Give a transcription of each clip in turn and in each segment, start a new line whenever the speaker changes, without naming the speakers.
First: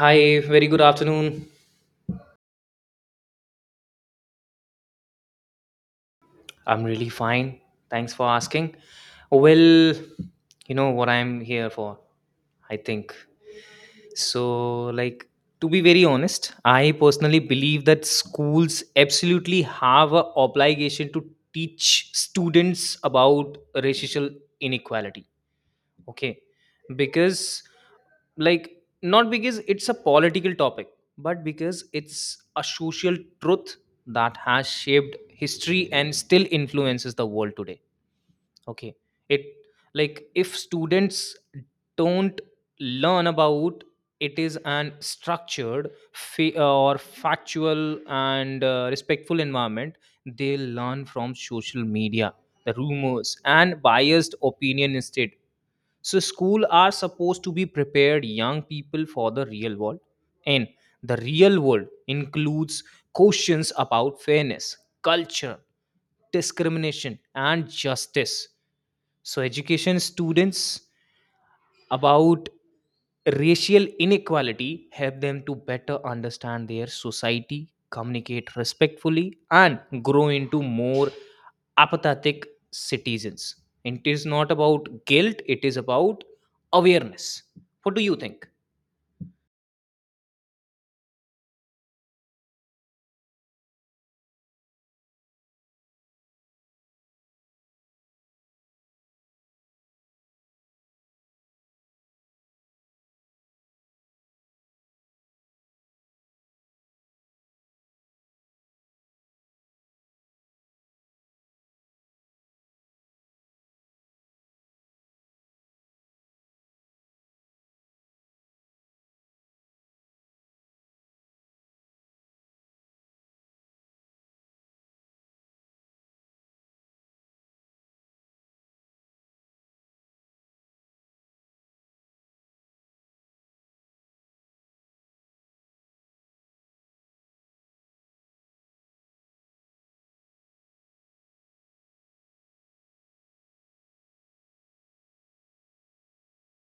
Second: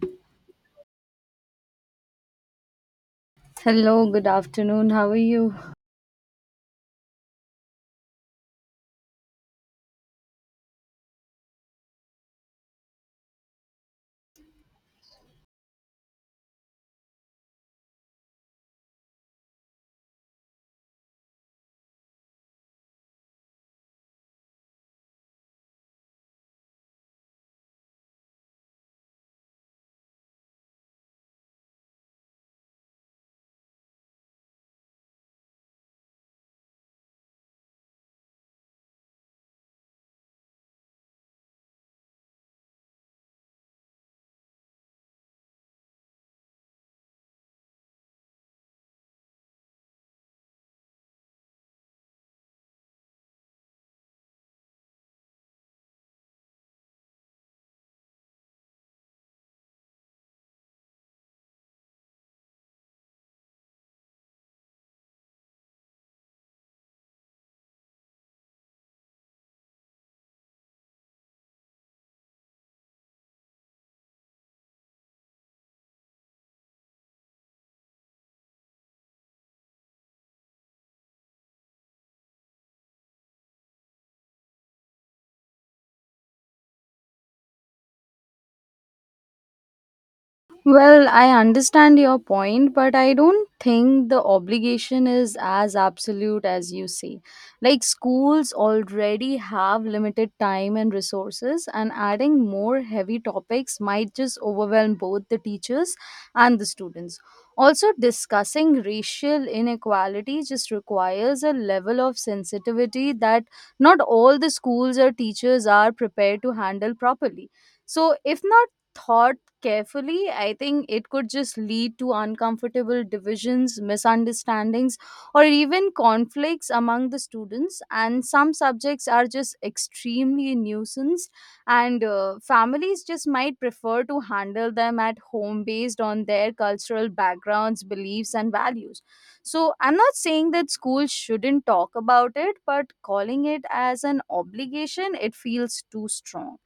Hi, very good afternoon.
Hello, good afternoon. How are you?
I'm really fine. Thanks for asking. Well, you know what I'm here for, I think. So, like, to be very honest, I personally believe that schools absolutely have an obligation to teach students about racial inequality. Okay. Because, like not because it's a political topic, but because it's a social truth that has shaped history and still influences the world today. Okay. It like If students don't learn about it is an structured or factual and respectful environment, they learn from social media, the rumors and biased opinion instead. So school are supposed to be prepared young people for the real world, and the real world includes questions about fairness, culture, discrimination, and justice. So, education students about racial inequality help them to better understand their society, communicate respectfully, and grow into more apathetic citizens. It is not about guilt, it is about awareness. What do you think?
Well, I understand your point, but I don't think the obligation is as absolute as you say. Like, schools already have limited time and resources, and adding more heavy topics might just overwhelm both the teachers and the students. Also, discussing racial inequality just requires a level of sensitivity that not all the schools or teachers are prepared to handle properly. So, if not, thought carefully, I think it could just lead to uncomfortable divisions, misunderstandings, or even conflicts among the students. And some subjects are just extremely nuisance, and families just might prefer to handle them at home based on their cultural backgrounds, beliefs, and values. So, I'm not saying that schools shouldn't talk about it, but calling it as an obligation, it feels too strong.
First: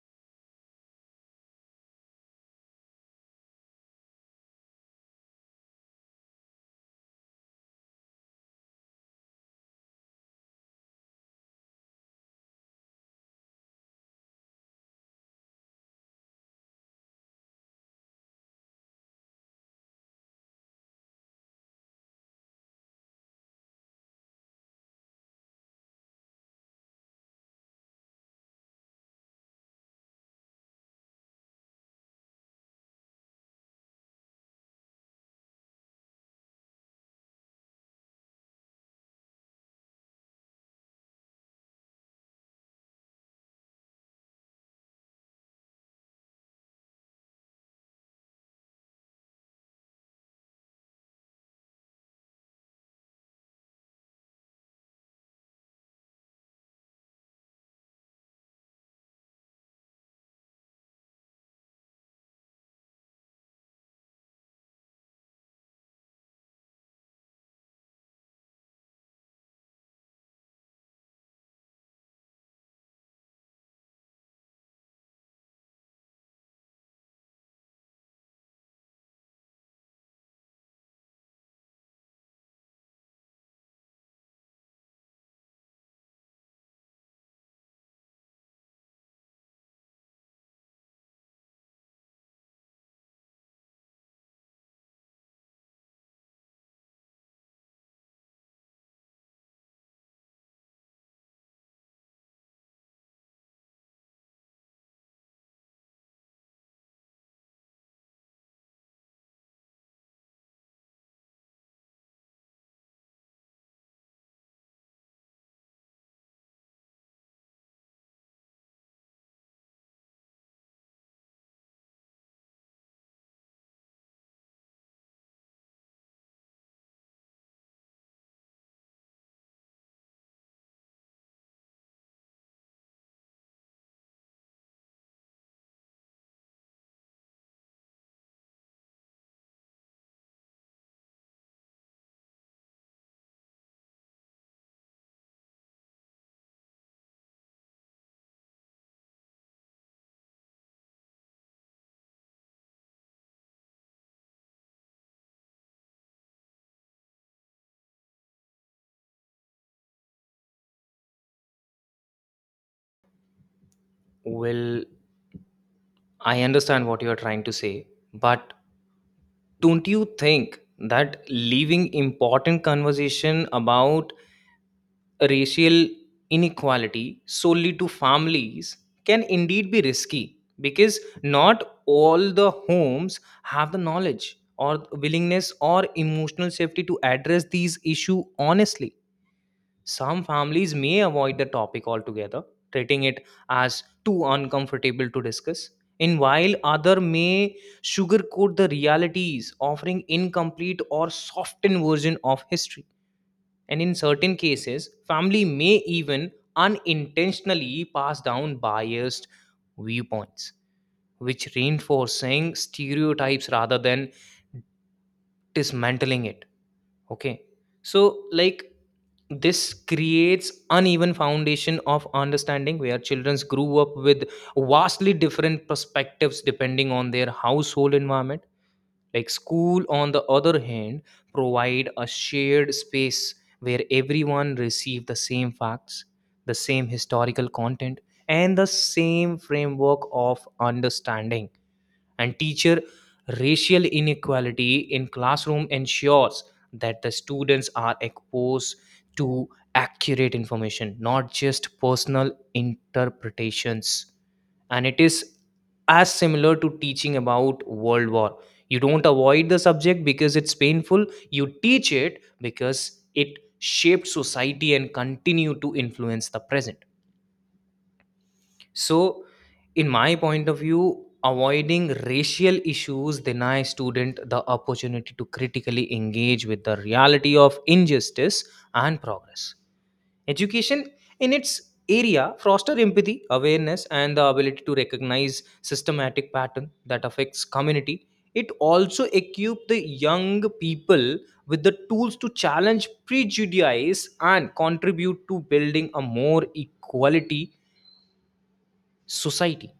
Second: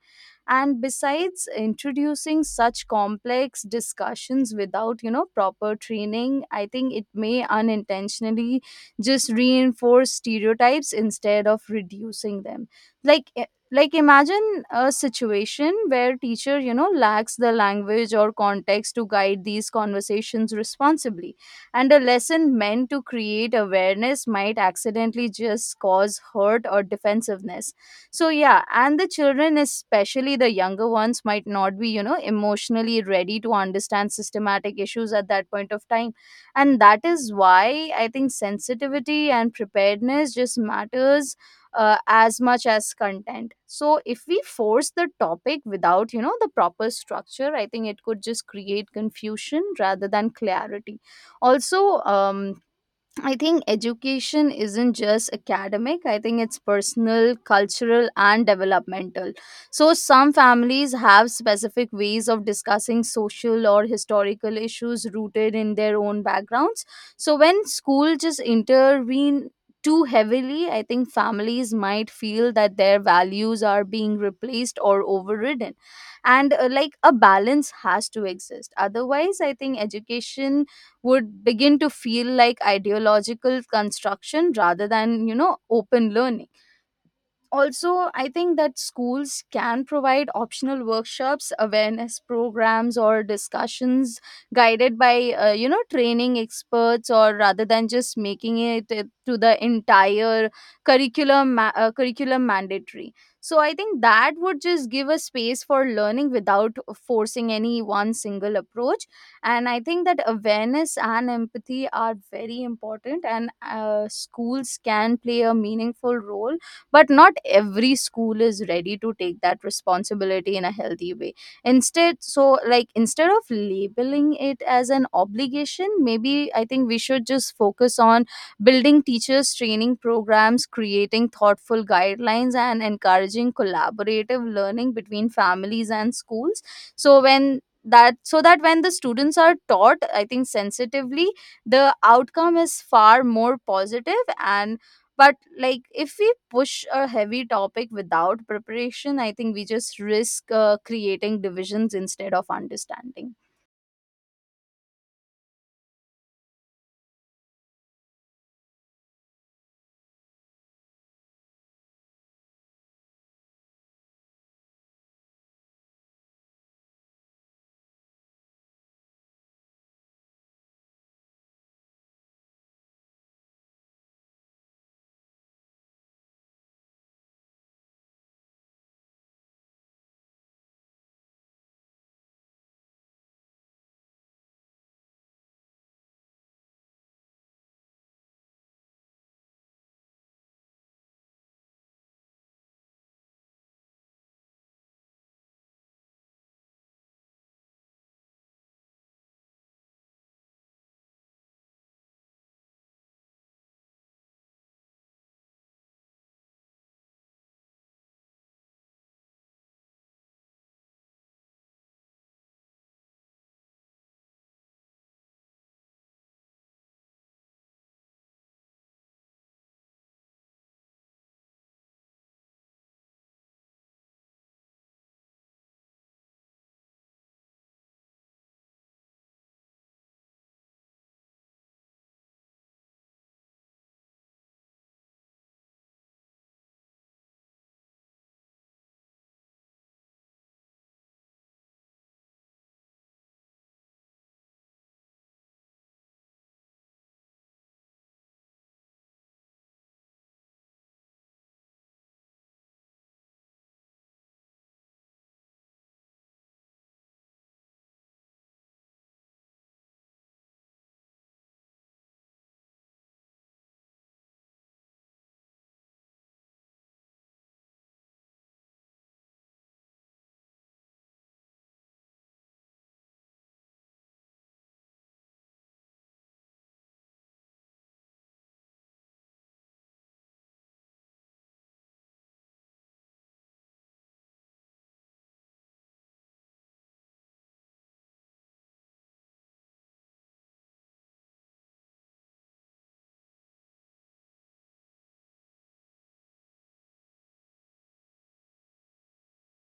And besides, introducing such complex discussions without proper training, I think it may unintentionally just reinforce stereotypes instead of reducing them. Like eh, like imagine a situation where teacher lacks the language or context to guide these conversations responsibly, and a lesson meant to create awareness might accidentally just cause hurt or defensiveness. So yeah, and the children, especially the younger ones, might not be emotionally ready to understand systematic issues at that point of time. And that is why I think sensitivity and preparedness just matters as much as content. So if we force the topic without the proper structure, I think it could just create confusion rather than clarity. Also, I think education isn't just academic. I think it's personal, cultural, and developmental. So, some families have specific ways of discussing social or historical issues rooted in their own backgrounds. So, when school just intervene too heavily, I think families might feel that their values are being replaced or overridden. And like, a balance has to exist. Otherwise, I think education would begin to feel like ideological construction rather than open learning. Also, I think that schools can provide optional workshops, awareness programs or discussions guided by training experts, or rather than just making it to the entire curriculum mandatory. So I think that would just give a space for learning without forcing any one single approach. And I think that awareness and empathy are very important, and schools can play a meaningful role, but not every school is ready to take that responsibility in a healthy way. Instead, so like, instead of labeling it as an obligation, maybe I think we should just focus on building teachers training programs, creating thoughtful guidelines and encouraging collaborative learning between families and schools. So that when the students are taught, I think, sensitively, the outcome is far more positive. And but like, if we push a heavy topic without preparation, I think we just risk creating divisions instead of understanding.
Well, I understand what you are trying to say, but don't you think that leaving important conversation about racial inequality solely to families can indeed be risky, because not all the homes have the knowledge or willingness or emotional safety to address these issue honestly. Some families may avoid the topic altogether, treating it as too uncomfortable to discuss, and while other may sugarcoat the realities, offering incomplete or softened version of history. And in certain cases, family may even unintentionally pass down biased viewpoints, which reinforcing stereotypes rather than dismantling it. Okay. So, like, this creates uneven foundation of understanding where children grew up with vastly different perspectives depending on their household environment. Like school, on the other hand, provide a shared space where everyone receive the same facts, the same historical content, and the same framework of understanding. And teacher racial inequality in classroom ensures that the students are exposed to accurate information, not just personal interpretations. And it is as similar to teaching about world war. You don't avoid the subject because it's painful. You teach it because it shaped society and continue to influence the present. So, in my point of view, avoiding racial issues deny student the opportunity to critically engage with the reality of injustice and progress. Education in its area foster empathy, awareness and the ability to recognize systematic pattern that affects community. It also equip the young people with the tools to challenge prejudice and contribute to building a more equality society.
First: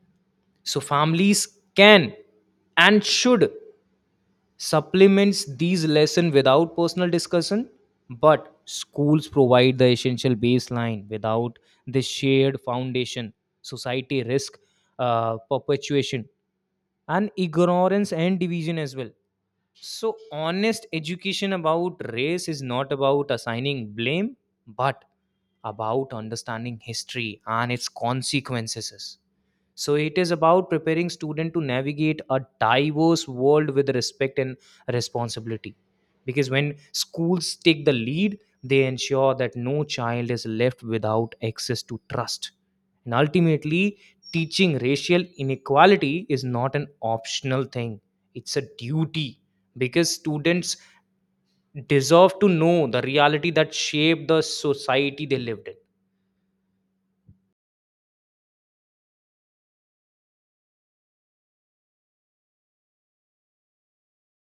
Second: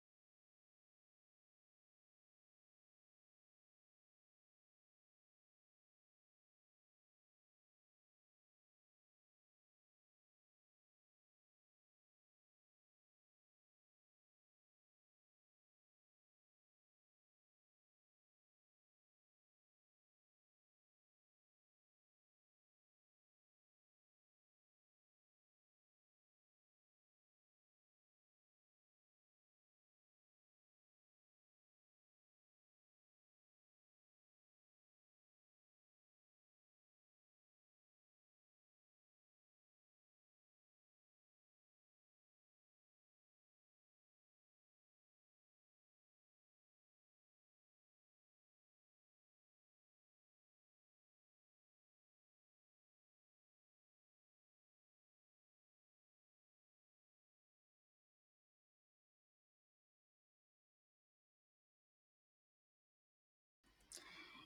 So families can and should supplements these lesson without personal discussion, but schools provide the essential baseline. Without this shared foundation, society risk perpetuation and ignorance and division as well. So, honest education about race is not about assigning blame, but about understanding history and its consequences. So, it is about preparing students to navigate a diverse world with respect and responsibility. Because when schools take the lead, they ensure that no child is left without access to trust. And ultimately, teaching racial inequality is not an optional thing, it's a duty, because students deserve to know the reality that shaped the society they lived in.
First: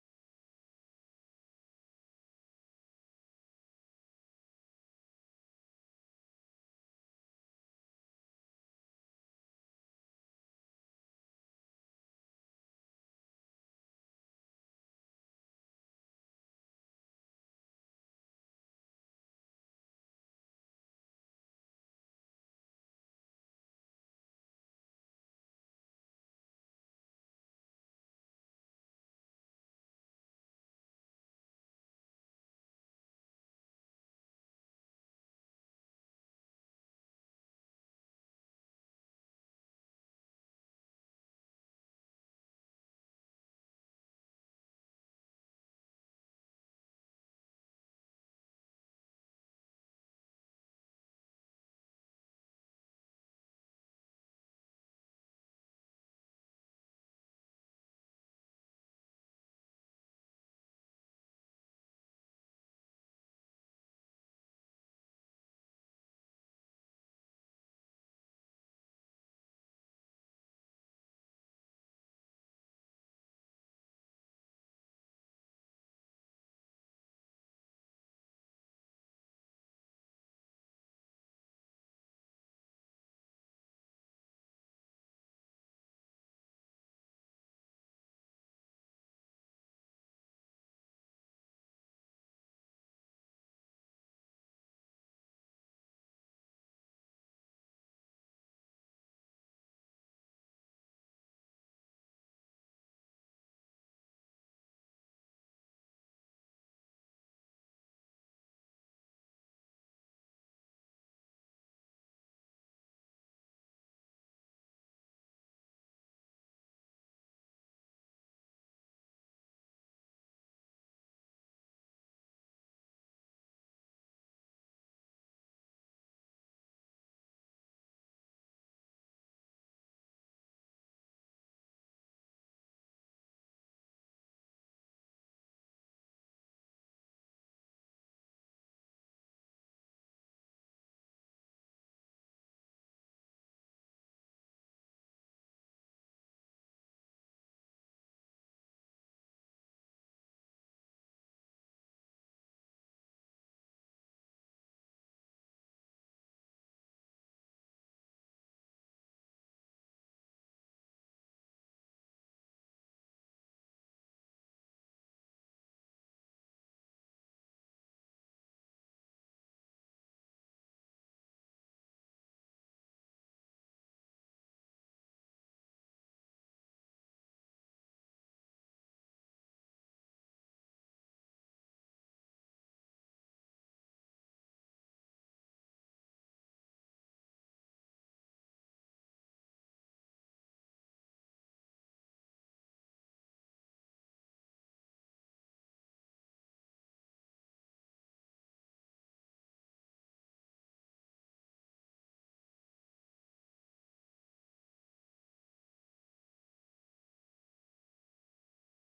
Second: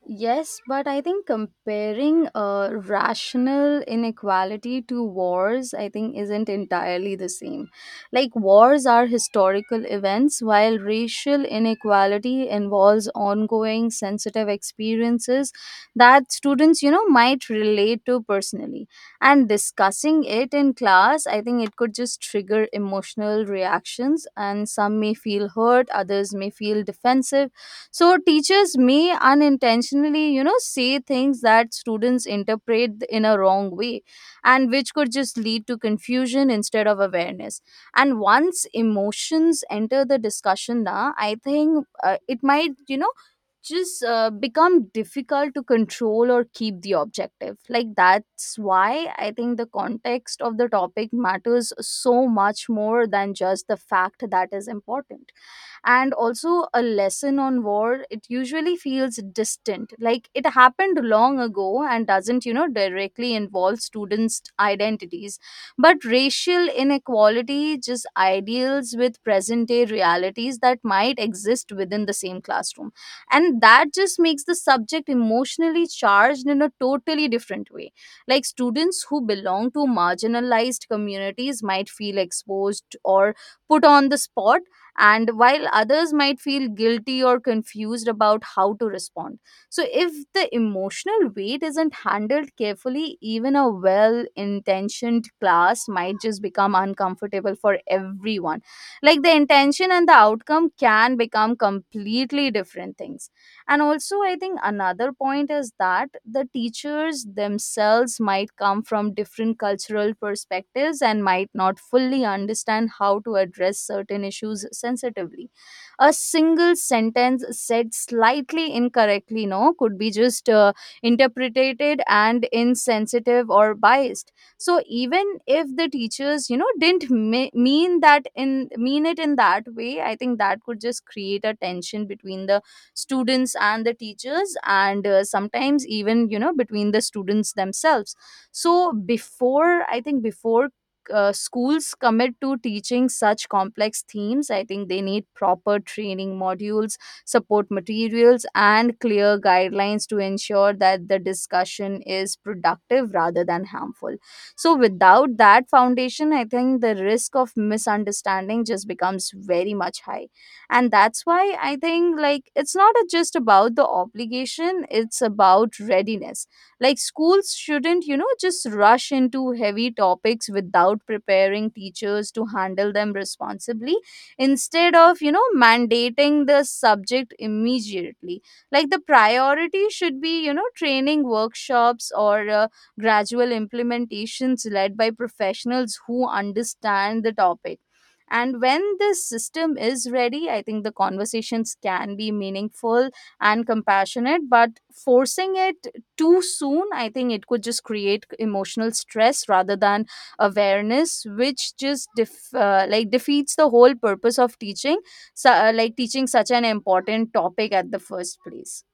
Yes, but I think comparing rational inequality to wars, I think, isn't entirely the same. Like, wars are historical events, while racial inequality involves ongoing sensitive experiences that students, might relate to personally. And discussing it in class, I think it could just trigger emotional reactions, and some may feel hurt, others may feel defensive. So teachers may unintentionally say things that students interpret in a wrong way, and which could just lead to confusion instead of awareness. And once emotions enter the discussion, now I think it might just become difficult to control or keep the objective. Like, that's why I think the context of the topic matters so much more than just the fact that is important. And also, a lesson on war, it usually feels distant, like it happened long ago and doesn't directly involve students identities. But racial inequality just ideals with present day realities that might exist within the same classroom, and that just makes the subject emotionally charged in a totally different way. Like, students who belong to marginalized communities might feel exposed or put on the spot, and while others might feel guilty or confused about how to respond. So, if the emotional weight isn't handled carefully, even a well intentioned class might just become uncomfortable for everyone. Like the intention and the outcome can become completely different things. And also, I think another point is that the teachers themselves might come from different cultural perspectives and might not fully understand how to address certain issues sensitively. A single sentence said slightly incorrectly, no, could be just interpreted and insensitive or biased. So even if the teachers didn't mean it in that way, I think that could just create a tension between the students and the teachers, and sometimes even between the students themselves. So before, I think, before schools commit to teaching such complex themes, I think they need proper training modules, support materials and clear guidelines to ensure that the discussion is productive rather than harmful. So without that foundation, I think the risk of misunderstanding just becomes very much high. And that's why I think, like, it's not just about the obligation, it's about readiness. Like, schools shouldn't just rush into heavy topics without preparing teachers to handle them responsibly, instead of mandating the subject immediately. Like, the priority should be training workshops or gradual implementations led by professionals who understand the topic. And when this system is ready, I think the conversations can be meaningful and compassionate, but forcing it too soon, I think it could just create emotional stress rather than awareness, which just like defeats the whole purpose of teaching like teaching such an important topic at the first place.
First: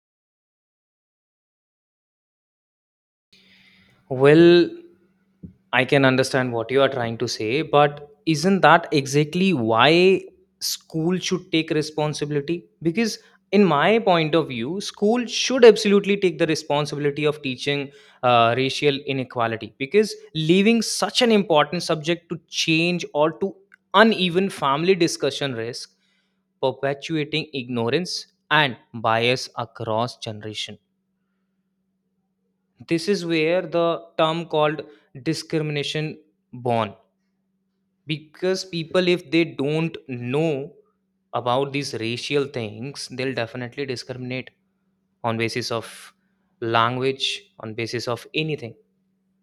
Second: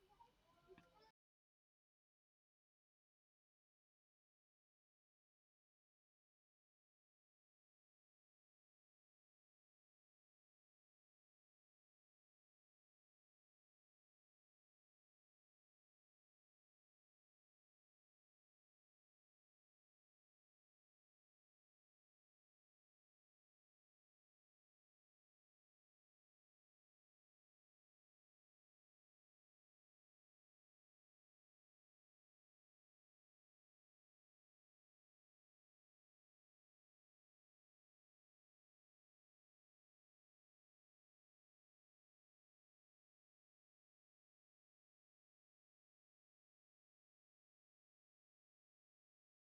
Well, I can understand what you are trying to say, but isn't that exactly why school should take responsibility? Because, in my point of view, school should absolutely take the responsibility of teaching racial inequality, because leaving such an important subject to change or to uneven family discussion risk perpetuating ignorance and bias across generation. This is where the term called discrimination born, because people, if they don't know about these racial things, they'll definitely discriminate on basis of language, on basis of anything.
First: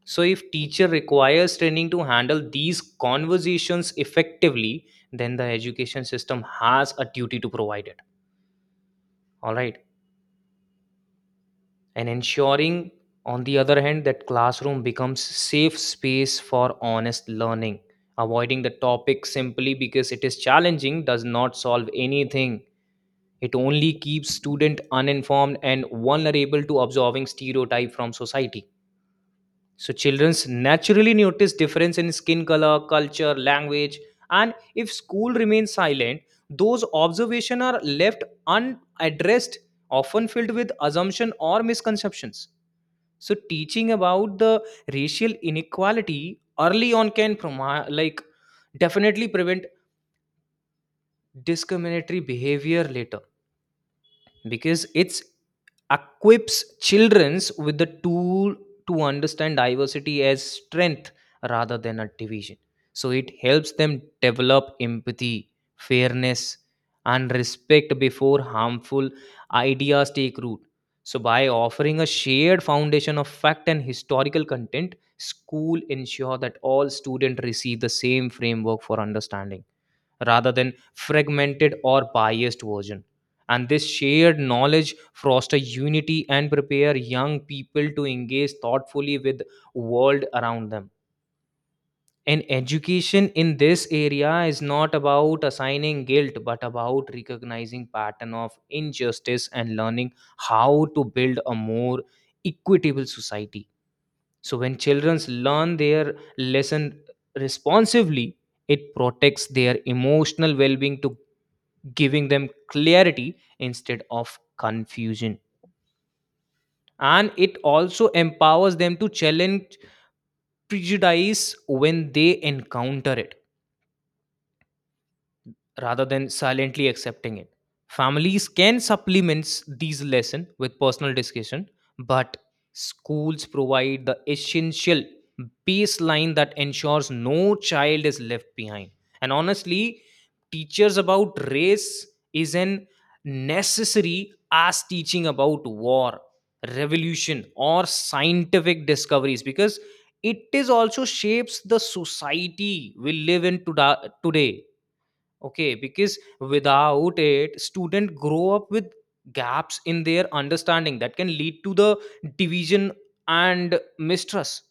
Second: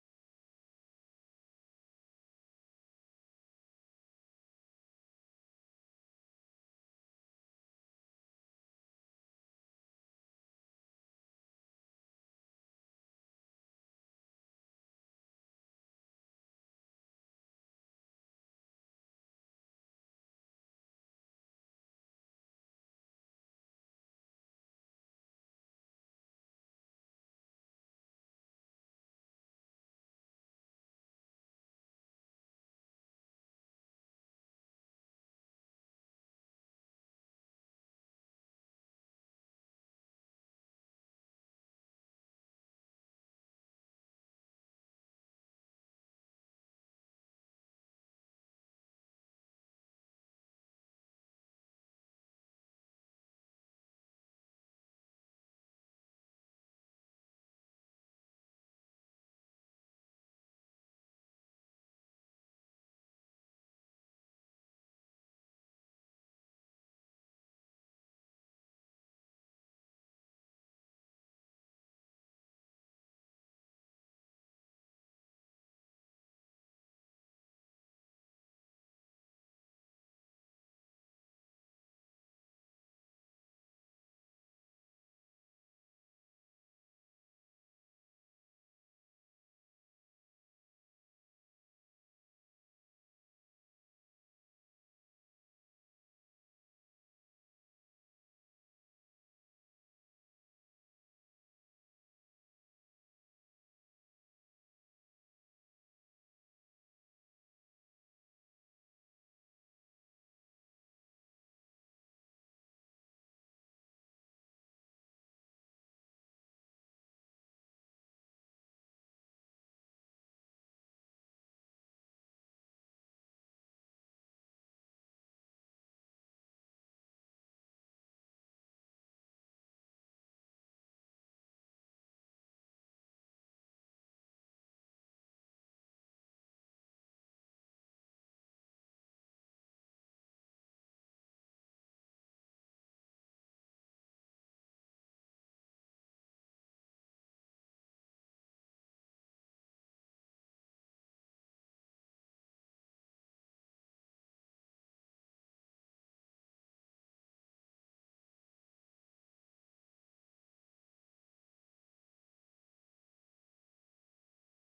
So if teacher requires training to handle these conversations effectively, then the education system has a duty to provide it. All right. And ensuring, on the other hand, that classroom becomes safe space for honest learning. Avoiding the topic simply because it is challenging does not solve anything. It only keeps student uninformed and vulnerable to absorbing stereotype from society. So childrens naturally notice difference in skin color, culture, language, and if school remains silent, those observations are left unaddressed, often filled with assumption or misconceptions. So teaching about the racial inequality early on can definitely prevent discriminatory behavior later, because it's equips childrens with the tool to understand diversity as strength rather than a division. So it helps them develop empathy, fairness, and respect before harmful ideas take root. So by offering a shared foundation of fact and historical content, school ensure that all students receive the same framework for understanding, rather than fragmented or biased version. And this shared knowledge foster unity and prepare young people to engage thoughtfully with world around them. And education in this area is not about assigning guilt, but about recognizing pattern of injustice and learning how to build a more equitable society. So when children learn their lesson responsively, it protects their emotional well-being to giving them clarity instead of confusion. And it also empowers them to challenge prejudice when they encounter it, rather than silently accepting it. Families can supplement these lessons with personal discussion, but schools provide the essential baseline that ensures no child is left behind. And honestly, teachers about race is an necessary as teaching about war, revolution, or scientific discoveries, because it is also shapes the society we live in today. Okay. Because without it, student grow up with gaps in their understanding that can lead to the division and mistrust.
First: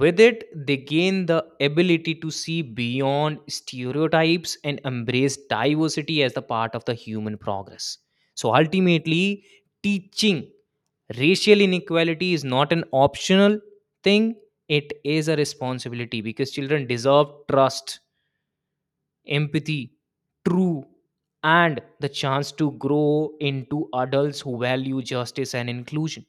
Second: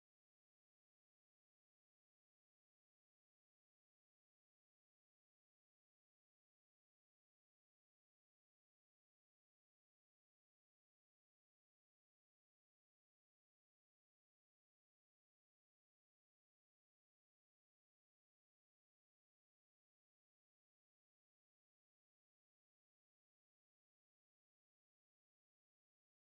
With it, they gain the ability to see beyond stereotypes and embrace diversity as the part of the human progress. So ultimately, teaching racial inequality is not an optional thing, it is a responsibility, because children deserve trust, empathy, true, and the chance to grow into adults who value justice and inclusion.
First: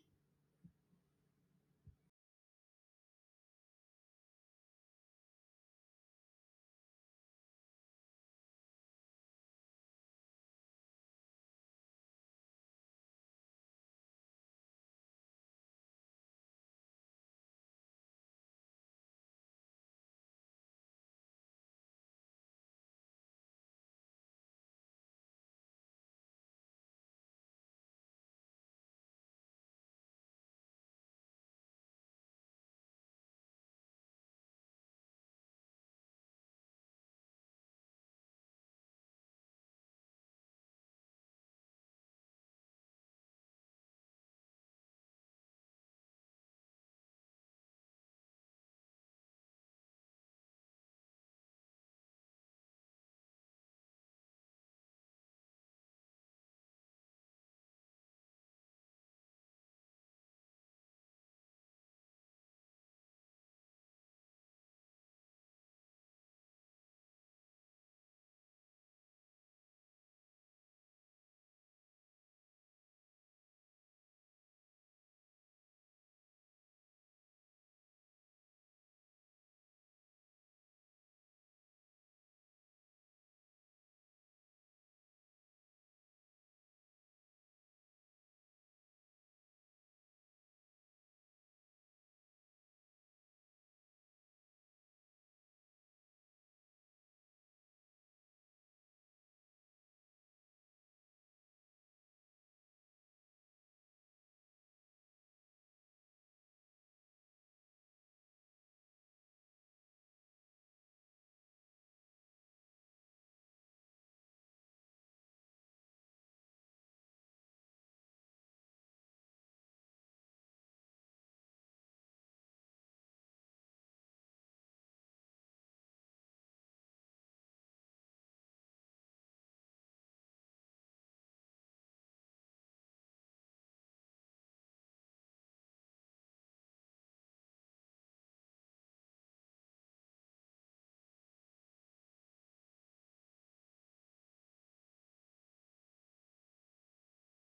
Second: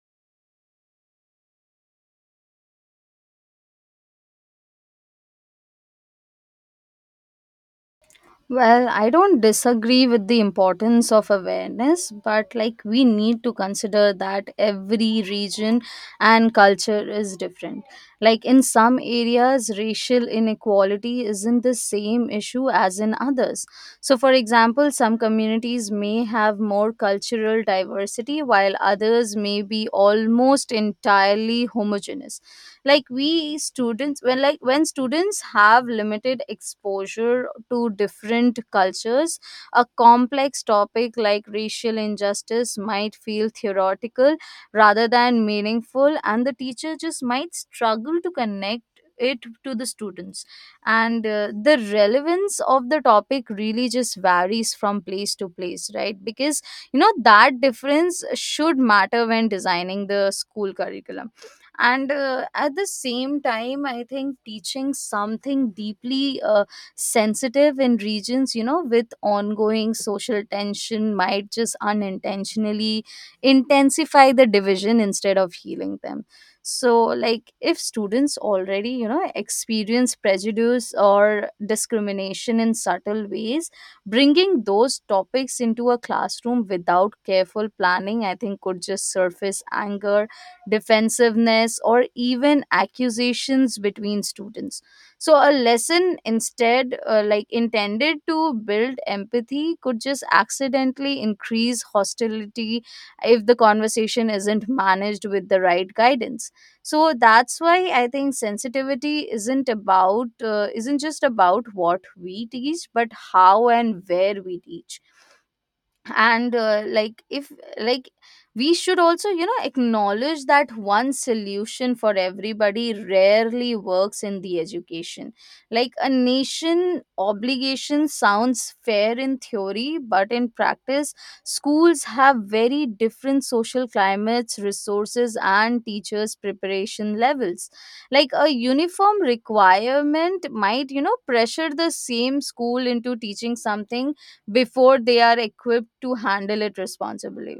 Well, I don't disagree with the importance of awareness, but like, we need to consider that every region and culture is different. Like, in some areas, racial inequality isn't the same issue as in others. So, for example, some communities may have more cultural diversity while others may be almost entirely homogeneous. Like, we students when like when students have limited exposure to different cultures, a complex topic like racial injustice might feel theoretical rather than meaningful, and the teacher just might struggle to connect it to the students. And the relevance of the topic really just varies from place to place, right? Because that difference should matter when designing the school curriculum. And at the same time, I think teaching something deeply sensitive in regions with ongoing social tension might just unintentionally intensify the division instead of healing them. So like, if students already experience prejudice or discrimination in subtle ways, bringing those topics into a classroom without careful planning, I think, could just surface anger, defensiveness, or even accusations between students. So, a lesson instead, like intended to build empathy, could just accidentally increase hostility if the conversation isn't managed with the right guidance. So, that's why I think sensitivity isn't just about what we teach, but how and where we teach. And like if like we should also acknowledge that one solution for everybody rarely works in the education. Like, a nation obligation sounds fair in theory, but in practice, schools have very different social climates, resources and teachers preparation levels. Like, a uniform requirement might pressure the same school into teaching something before they are equipped to handle it responsibly.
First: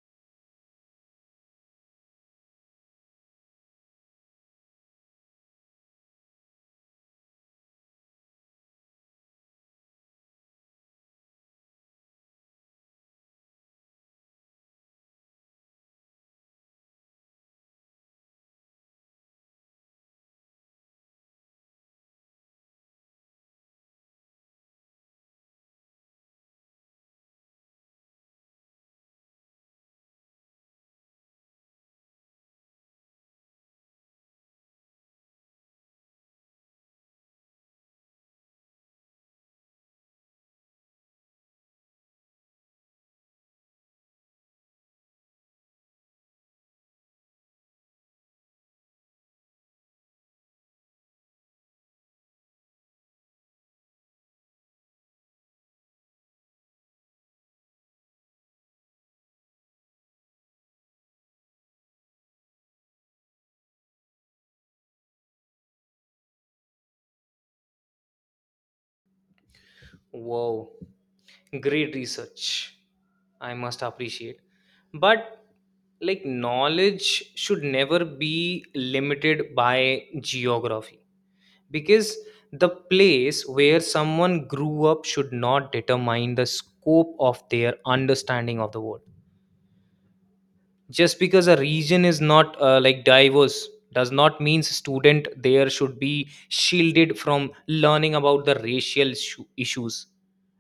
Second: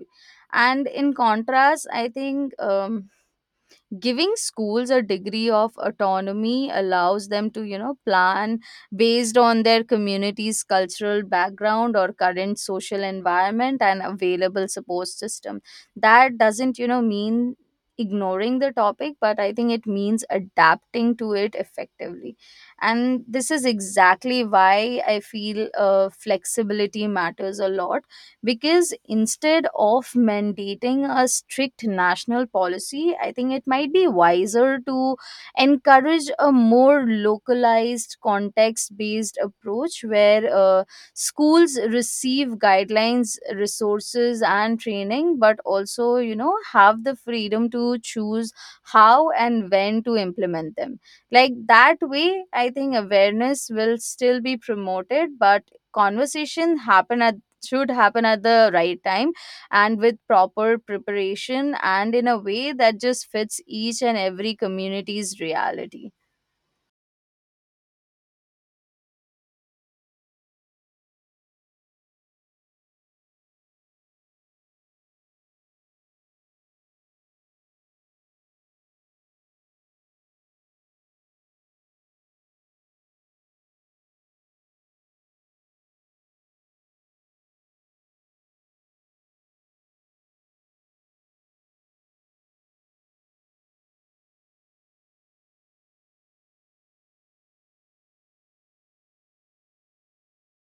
And in contrast, I think, giving schools a degree of autonomy allows them to plan based on their community's cultural background or current social environment and available support system. That doesn't mean ignoring the topic, but I think it means adapting to it effectively. And this is exactly why I feel flexibility matters a lot. Because instead of mandating a strict national policy, I think it might be wiser to encourage a more localized context based approach where schools receive guidelines, resources and training, but also have the freedom to choose how and when to implement them. Like, that way, I think awareness will still be promoted, but conversation happen at should happen at the right time and with proper preparation and in a way that just fits each and every community's reality.
Wow, great research. I must appreciate. But like knowledge should never be limited by geography, because the place where someone grew up should not determine the scope of their understanding of the world. Just because a region is not diverse does not mean student there should be shielded from learning about the issues.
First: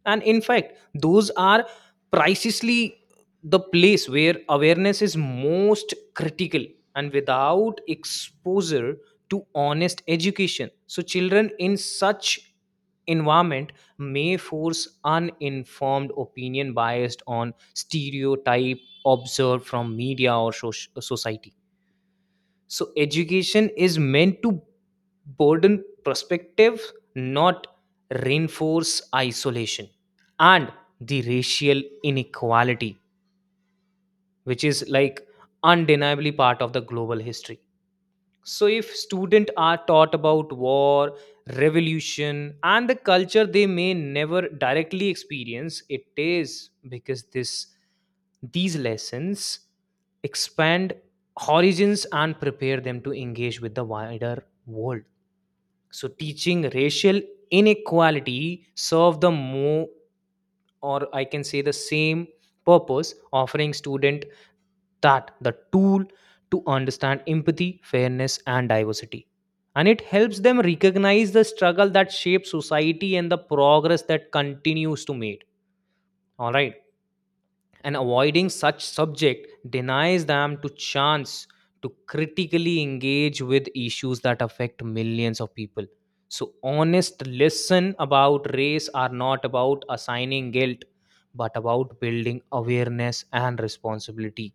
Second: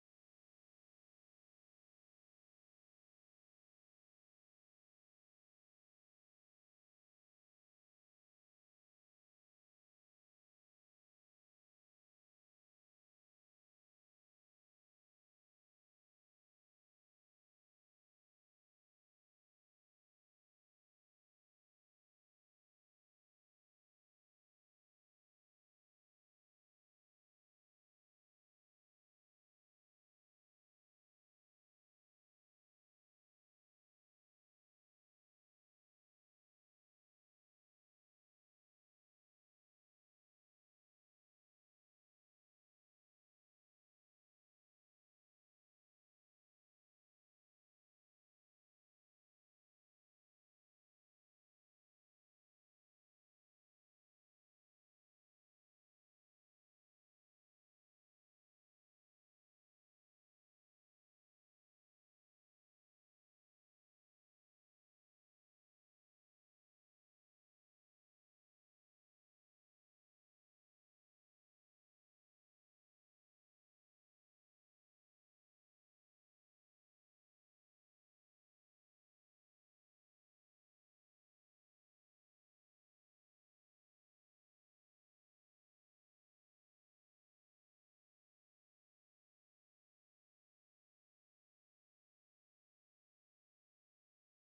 And in fact, those are precisely the place where awareness is most critical. And without exposure to honest education, so children in such environment may force uninformed opinion biased on stereotype observed from media or society. So education is meant to broaden perspective, not reinforce isolation. And the racial inequality, which is like undeniably part of the global history. So if students are taught about war, revolution and the culture they may never directly experience, it is because this these lessons expand horizons and prepare them to engage with the wider world. So teaching racial inequality serve the more, or I can say the same purpose, offering student that the tool to understand empathy, fairness and diversity. And it helps them recognize the struggle that shapes society and the progress that continues to made. All right. And avoiding such subject denies them to chance to critically engage with issues that affect millions of people. So honest listen about race are not about assigning guilt, but about building awareness and responsibility,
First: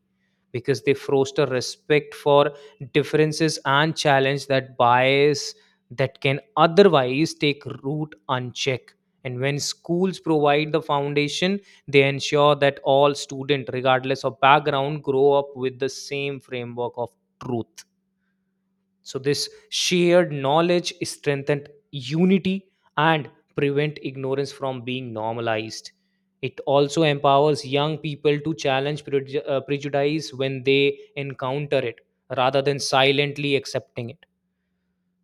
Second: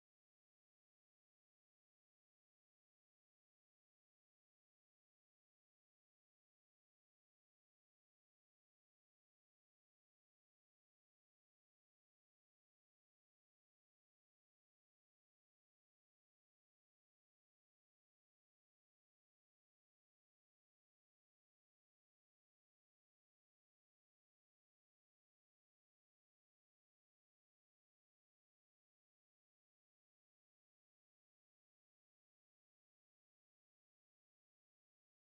because they foster respect for differences and challenge that bias that can otherwise take root unchecked. And when schools provide the foundation, they ensure that all students, regardless of background, grow up with the same framework of truth. So this shared knowledge strengthened unity and prevent ignorance from being normalized. It also empowers young people to challenge prejudice when they encounter it, rather than silently accepting it.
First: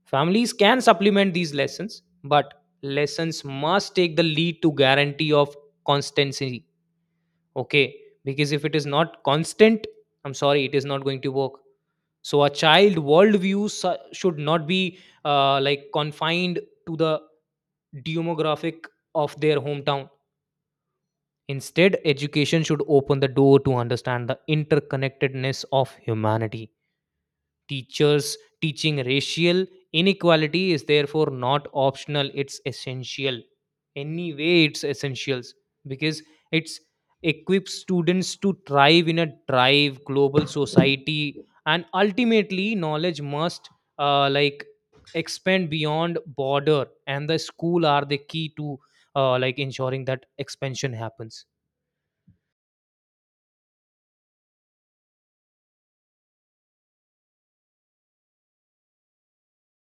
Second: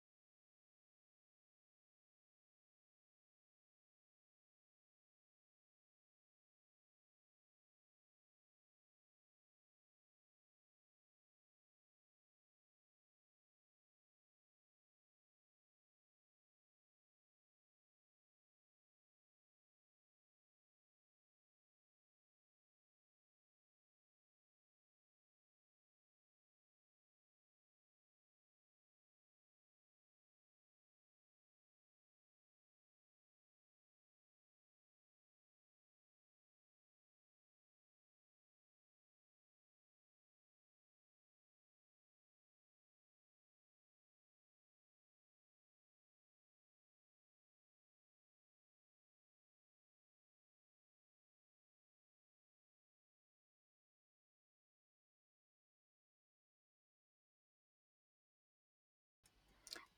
Families can supplement these lessons, but lessons must take the lead to guarantee of constancy. Okay. Because if it is not constant, I'm sorry, it is not going to work. So a child worldview should not be confined to the demographic of their hometown. Instead, education should open the door to understand the interconnectedness of humanity. Teachers teaching racial inequality is therefore not optional, it's essential. Anyway, it's essentials, because it's equips students to thrive in a drive global society. And ultimately, knowledge must uh, like expand beyond border, and the school are the key to ensuring that expansion happens.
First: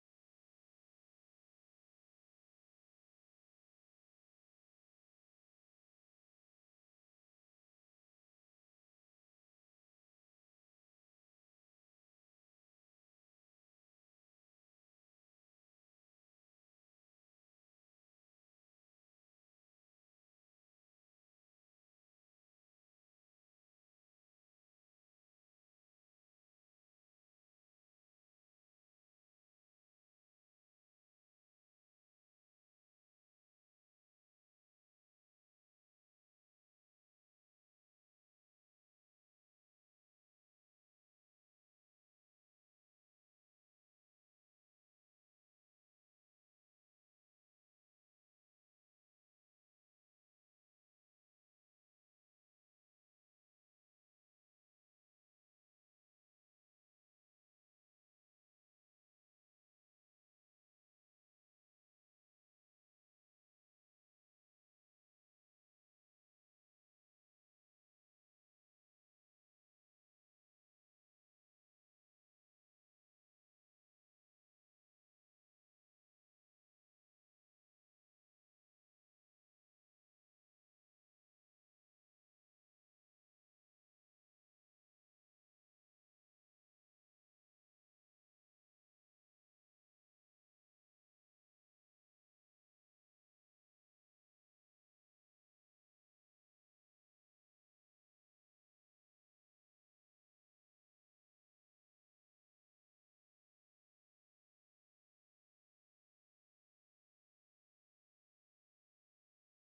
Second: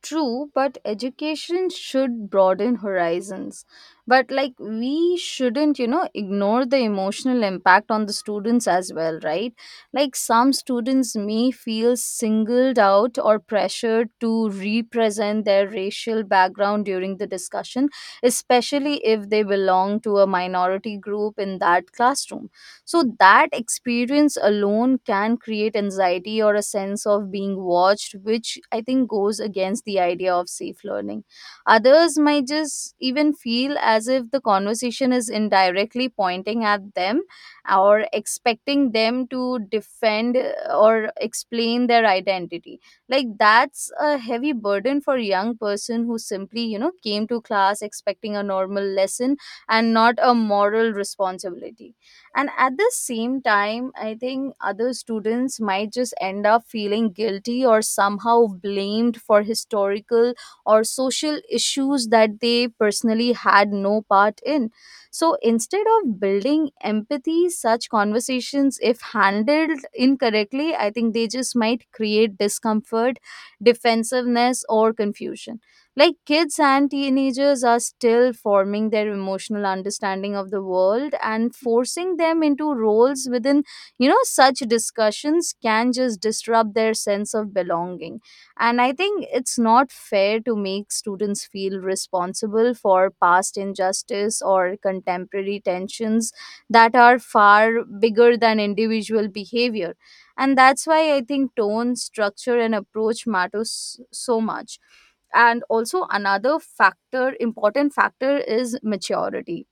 True, but education should broaden horizons. But like, we shouldn't, ignore the emotional impact on the students as well, right? Like, some students may feel singled out or pressured to represent their racial background during the discussion, especially if they belong to a minority group in that classroom. So that experience alone can create anxiety or a sense of being watched, which I think goes against the idea of safe learning. Others might just even feel as if the conversation is indirectly pointing at them or expecting them to defend or explain their identity. Like, that's a heavy burden for a young person who simply came to class expecting a normal lesson and not a moral responsibility. And at the same time, I think other students might just end up feeling guilty or somehow blamed for historical or social issues that they personally had no part in. So instead of building empathy, such conversations, if handled incorrectly, I think they just might create discomfort, defensiveness, or confusion. Like, kids and teenagers are still forming their emotional understanding of the world, and forcing them into roles within, such discussions can just disrupt their sense of belonging. And I think it's not fair to make students feel responsible for past injustice or contemporary tensions that are far bigger than individual behavior. And that's why I think tone, structure, and approach matters so much. And also another factor important factor is maturity.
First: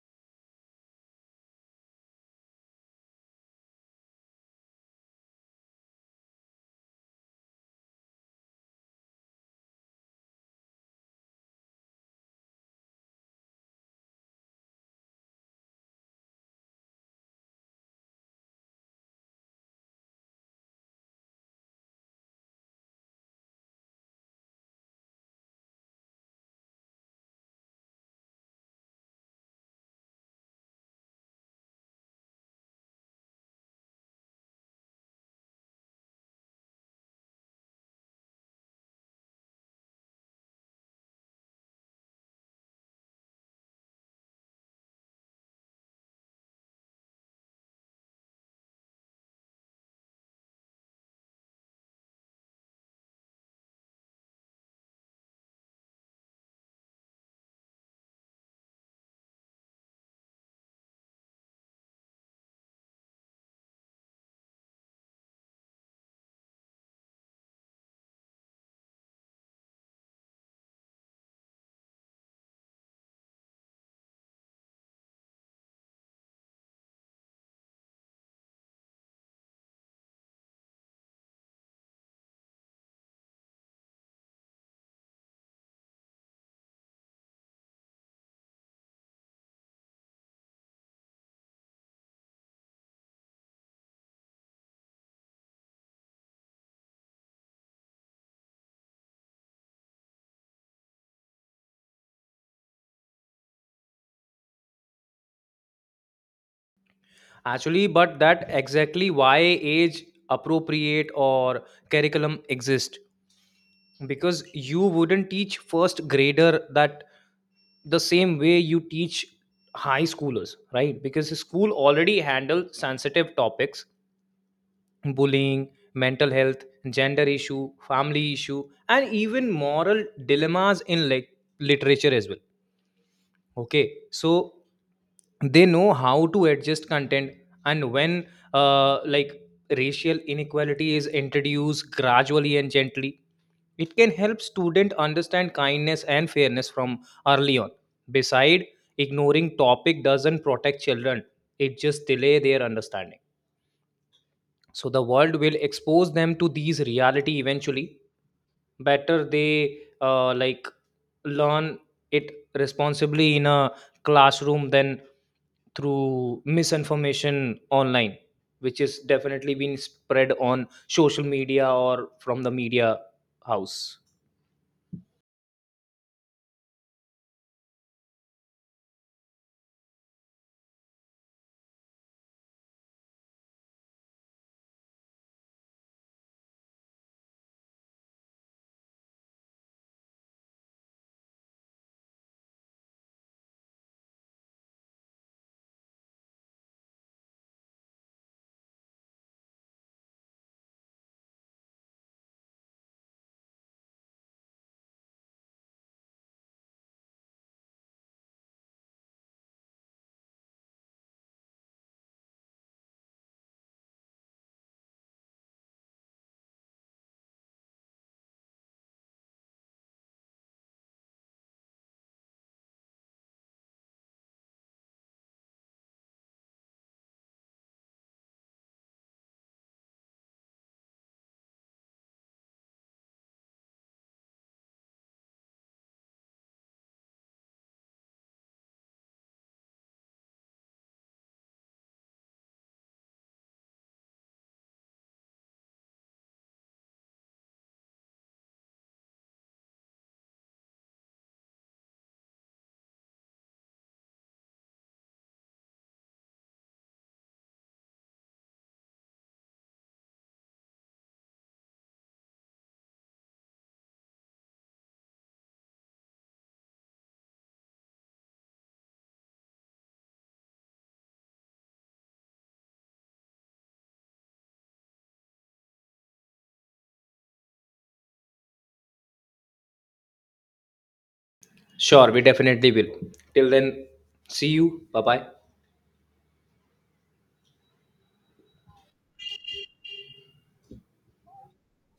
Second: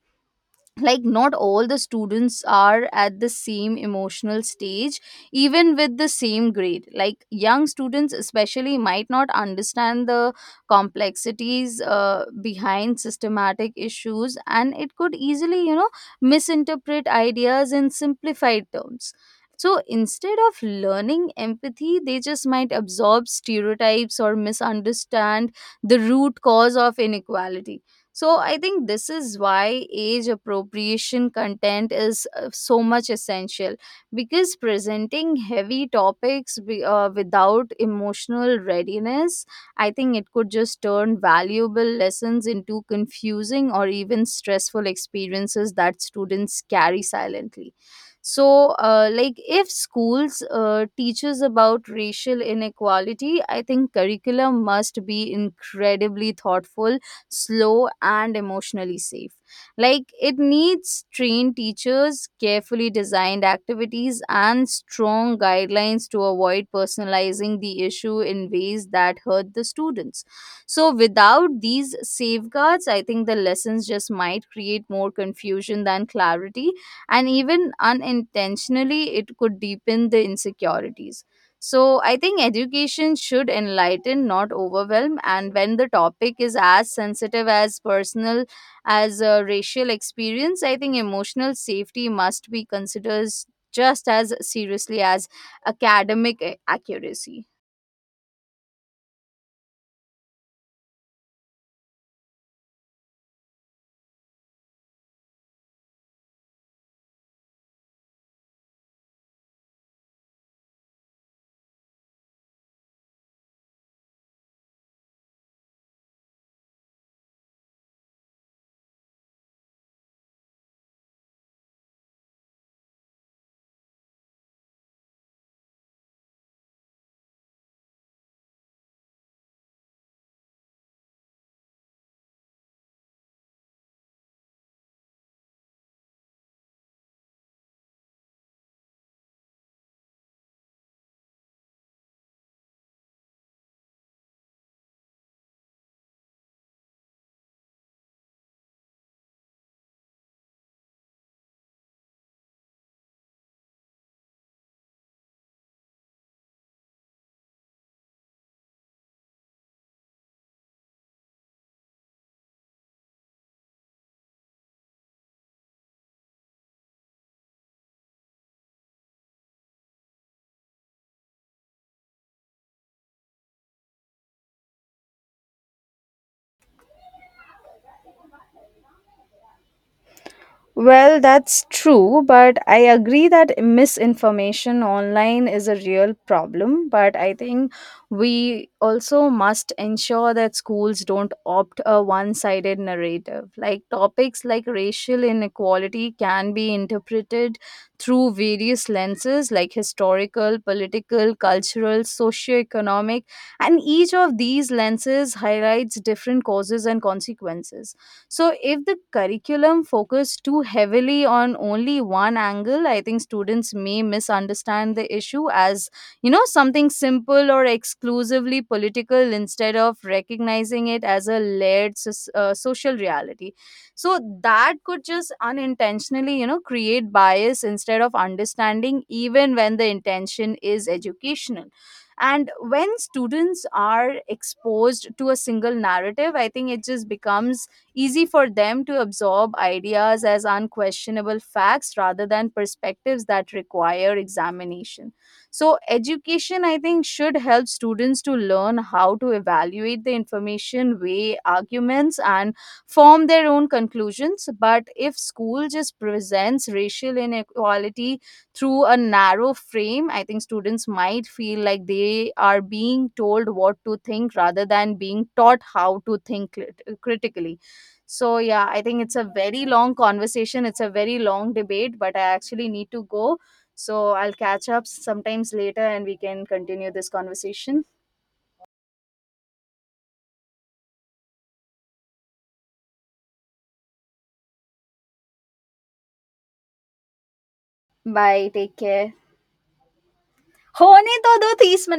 Like, not all the students are at the same emotional stage, even with the same grade. Like, young students especially might not understand the complexities behind systematic issues, and it could easily misinterpret ideas in simplified terms. So instead of learning empathy, they just might absorb stereotypes or misunderstand the root cause of inequality. So I think this is why age appropriation content is so much essential, because presenting heavy topics without emotional readiness, I think it could just turn valuable lessons into confusing or even stressful experiences that students carry silently. So, like, if schools teaches about racial inequality, I think curriculum must be incredibly thoughtful, slow, and emotionally safe. Like, it needs trained teachers, carefully designed activities, and strong guidelines to avoid personalizing the issue in ways that hurt the students. So, without these safeguards, I think the lessons just might create more confusion than clarity, and even unintentionally, it could deepen the insecurities. So I think education should enlighten, not overwhelm. And when the topic is as sensitive as personal as a racial experience, I think emotional safety must be considered just as seriously as academic accuracy.
Actually, but that exactly why age appropriate or curriculum exist, because you wouldn't teach first grader that the same way you teach high schoolers, right? Because the school already handle sensitive topics: bullying, mental health, gender issue, family issue, and even moral dilemmas in like literature as well. Okay, so they know how to adjust content. And when uh, like racial inequality is introduced gradually and gently, it can help student understand kindness and fairness from early on. Beside, ignoring topic doesn't protect children, it just delay their understanding. So the world will expose them to these reality eventually. Better they learn it responsibly in a classroom than through misinformation online, which is definitely being spread on social media or from the media house.
Well, that's true, but I agree that misinformation online is a real problem. But I think we also must ensure that schools don't opt a one sided narrative. Like, topics like racial inequality can be interpreted through various lenses, like historical, political, cultural, socioeconomic, and each of these lenses highlights different causes and consequences. So if the curriculum focus too heavily on only one angle, I think students may misunderstand the issue as, something simple or exclusively political instead of recognizing it as a layered social reality. So that could just unintentionally, create bias instead of understanding, even when the intention is educational. And when students are exposed to a single narrative, I think it just becomes easy for them to absorb ideas as unquestionable facts rather than perspectives that require examination. So, education, I think, should help students to learn how to evaluate the information, weigh arguments, and form their own conclusions. But if school just presents racial inequality through a narrow frame, I think students might feel like they are being told what to think rather than being taught how to think critically. So, yeah, I think it's a very long conversation. It's a very long debate, but I actually need to go. So, I'll catch up sometimes later and we can continue this conversation.
Sure, we definitely will. Till then, see you, bye bye.
Bye. Take care. होने तो दो तीस minute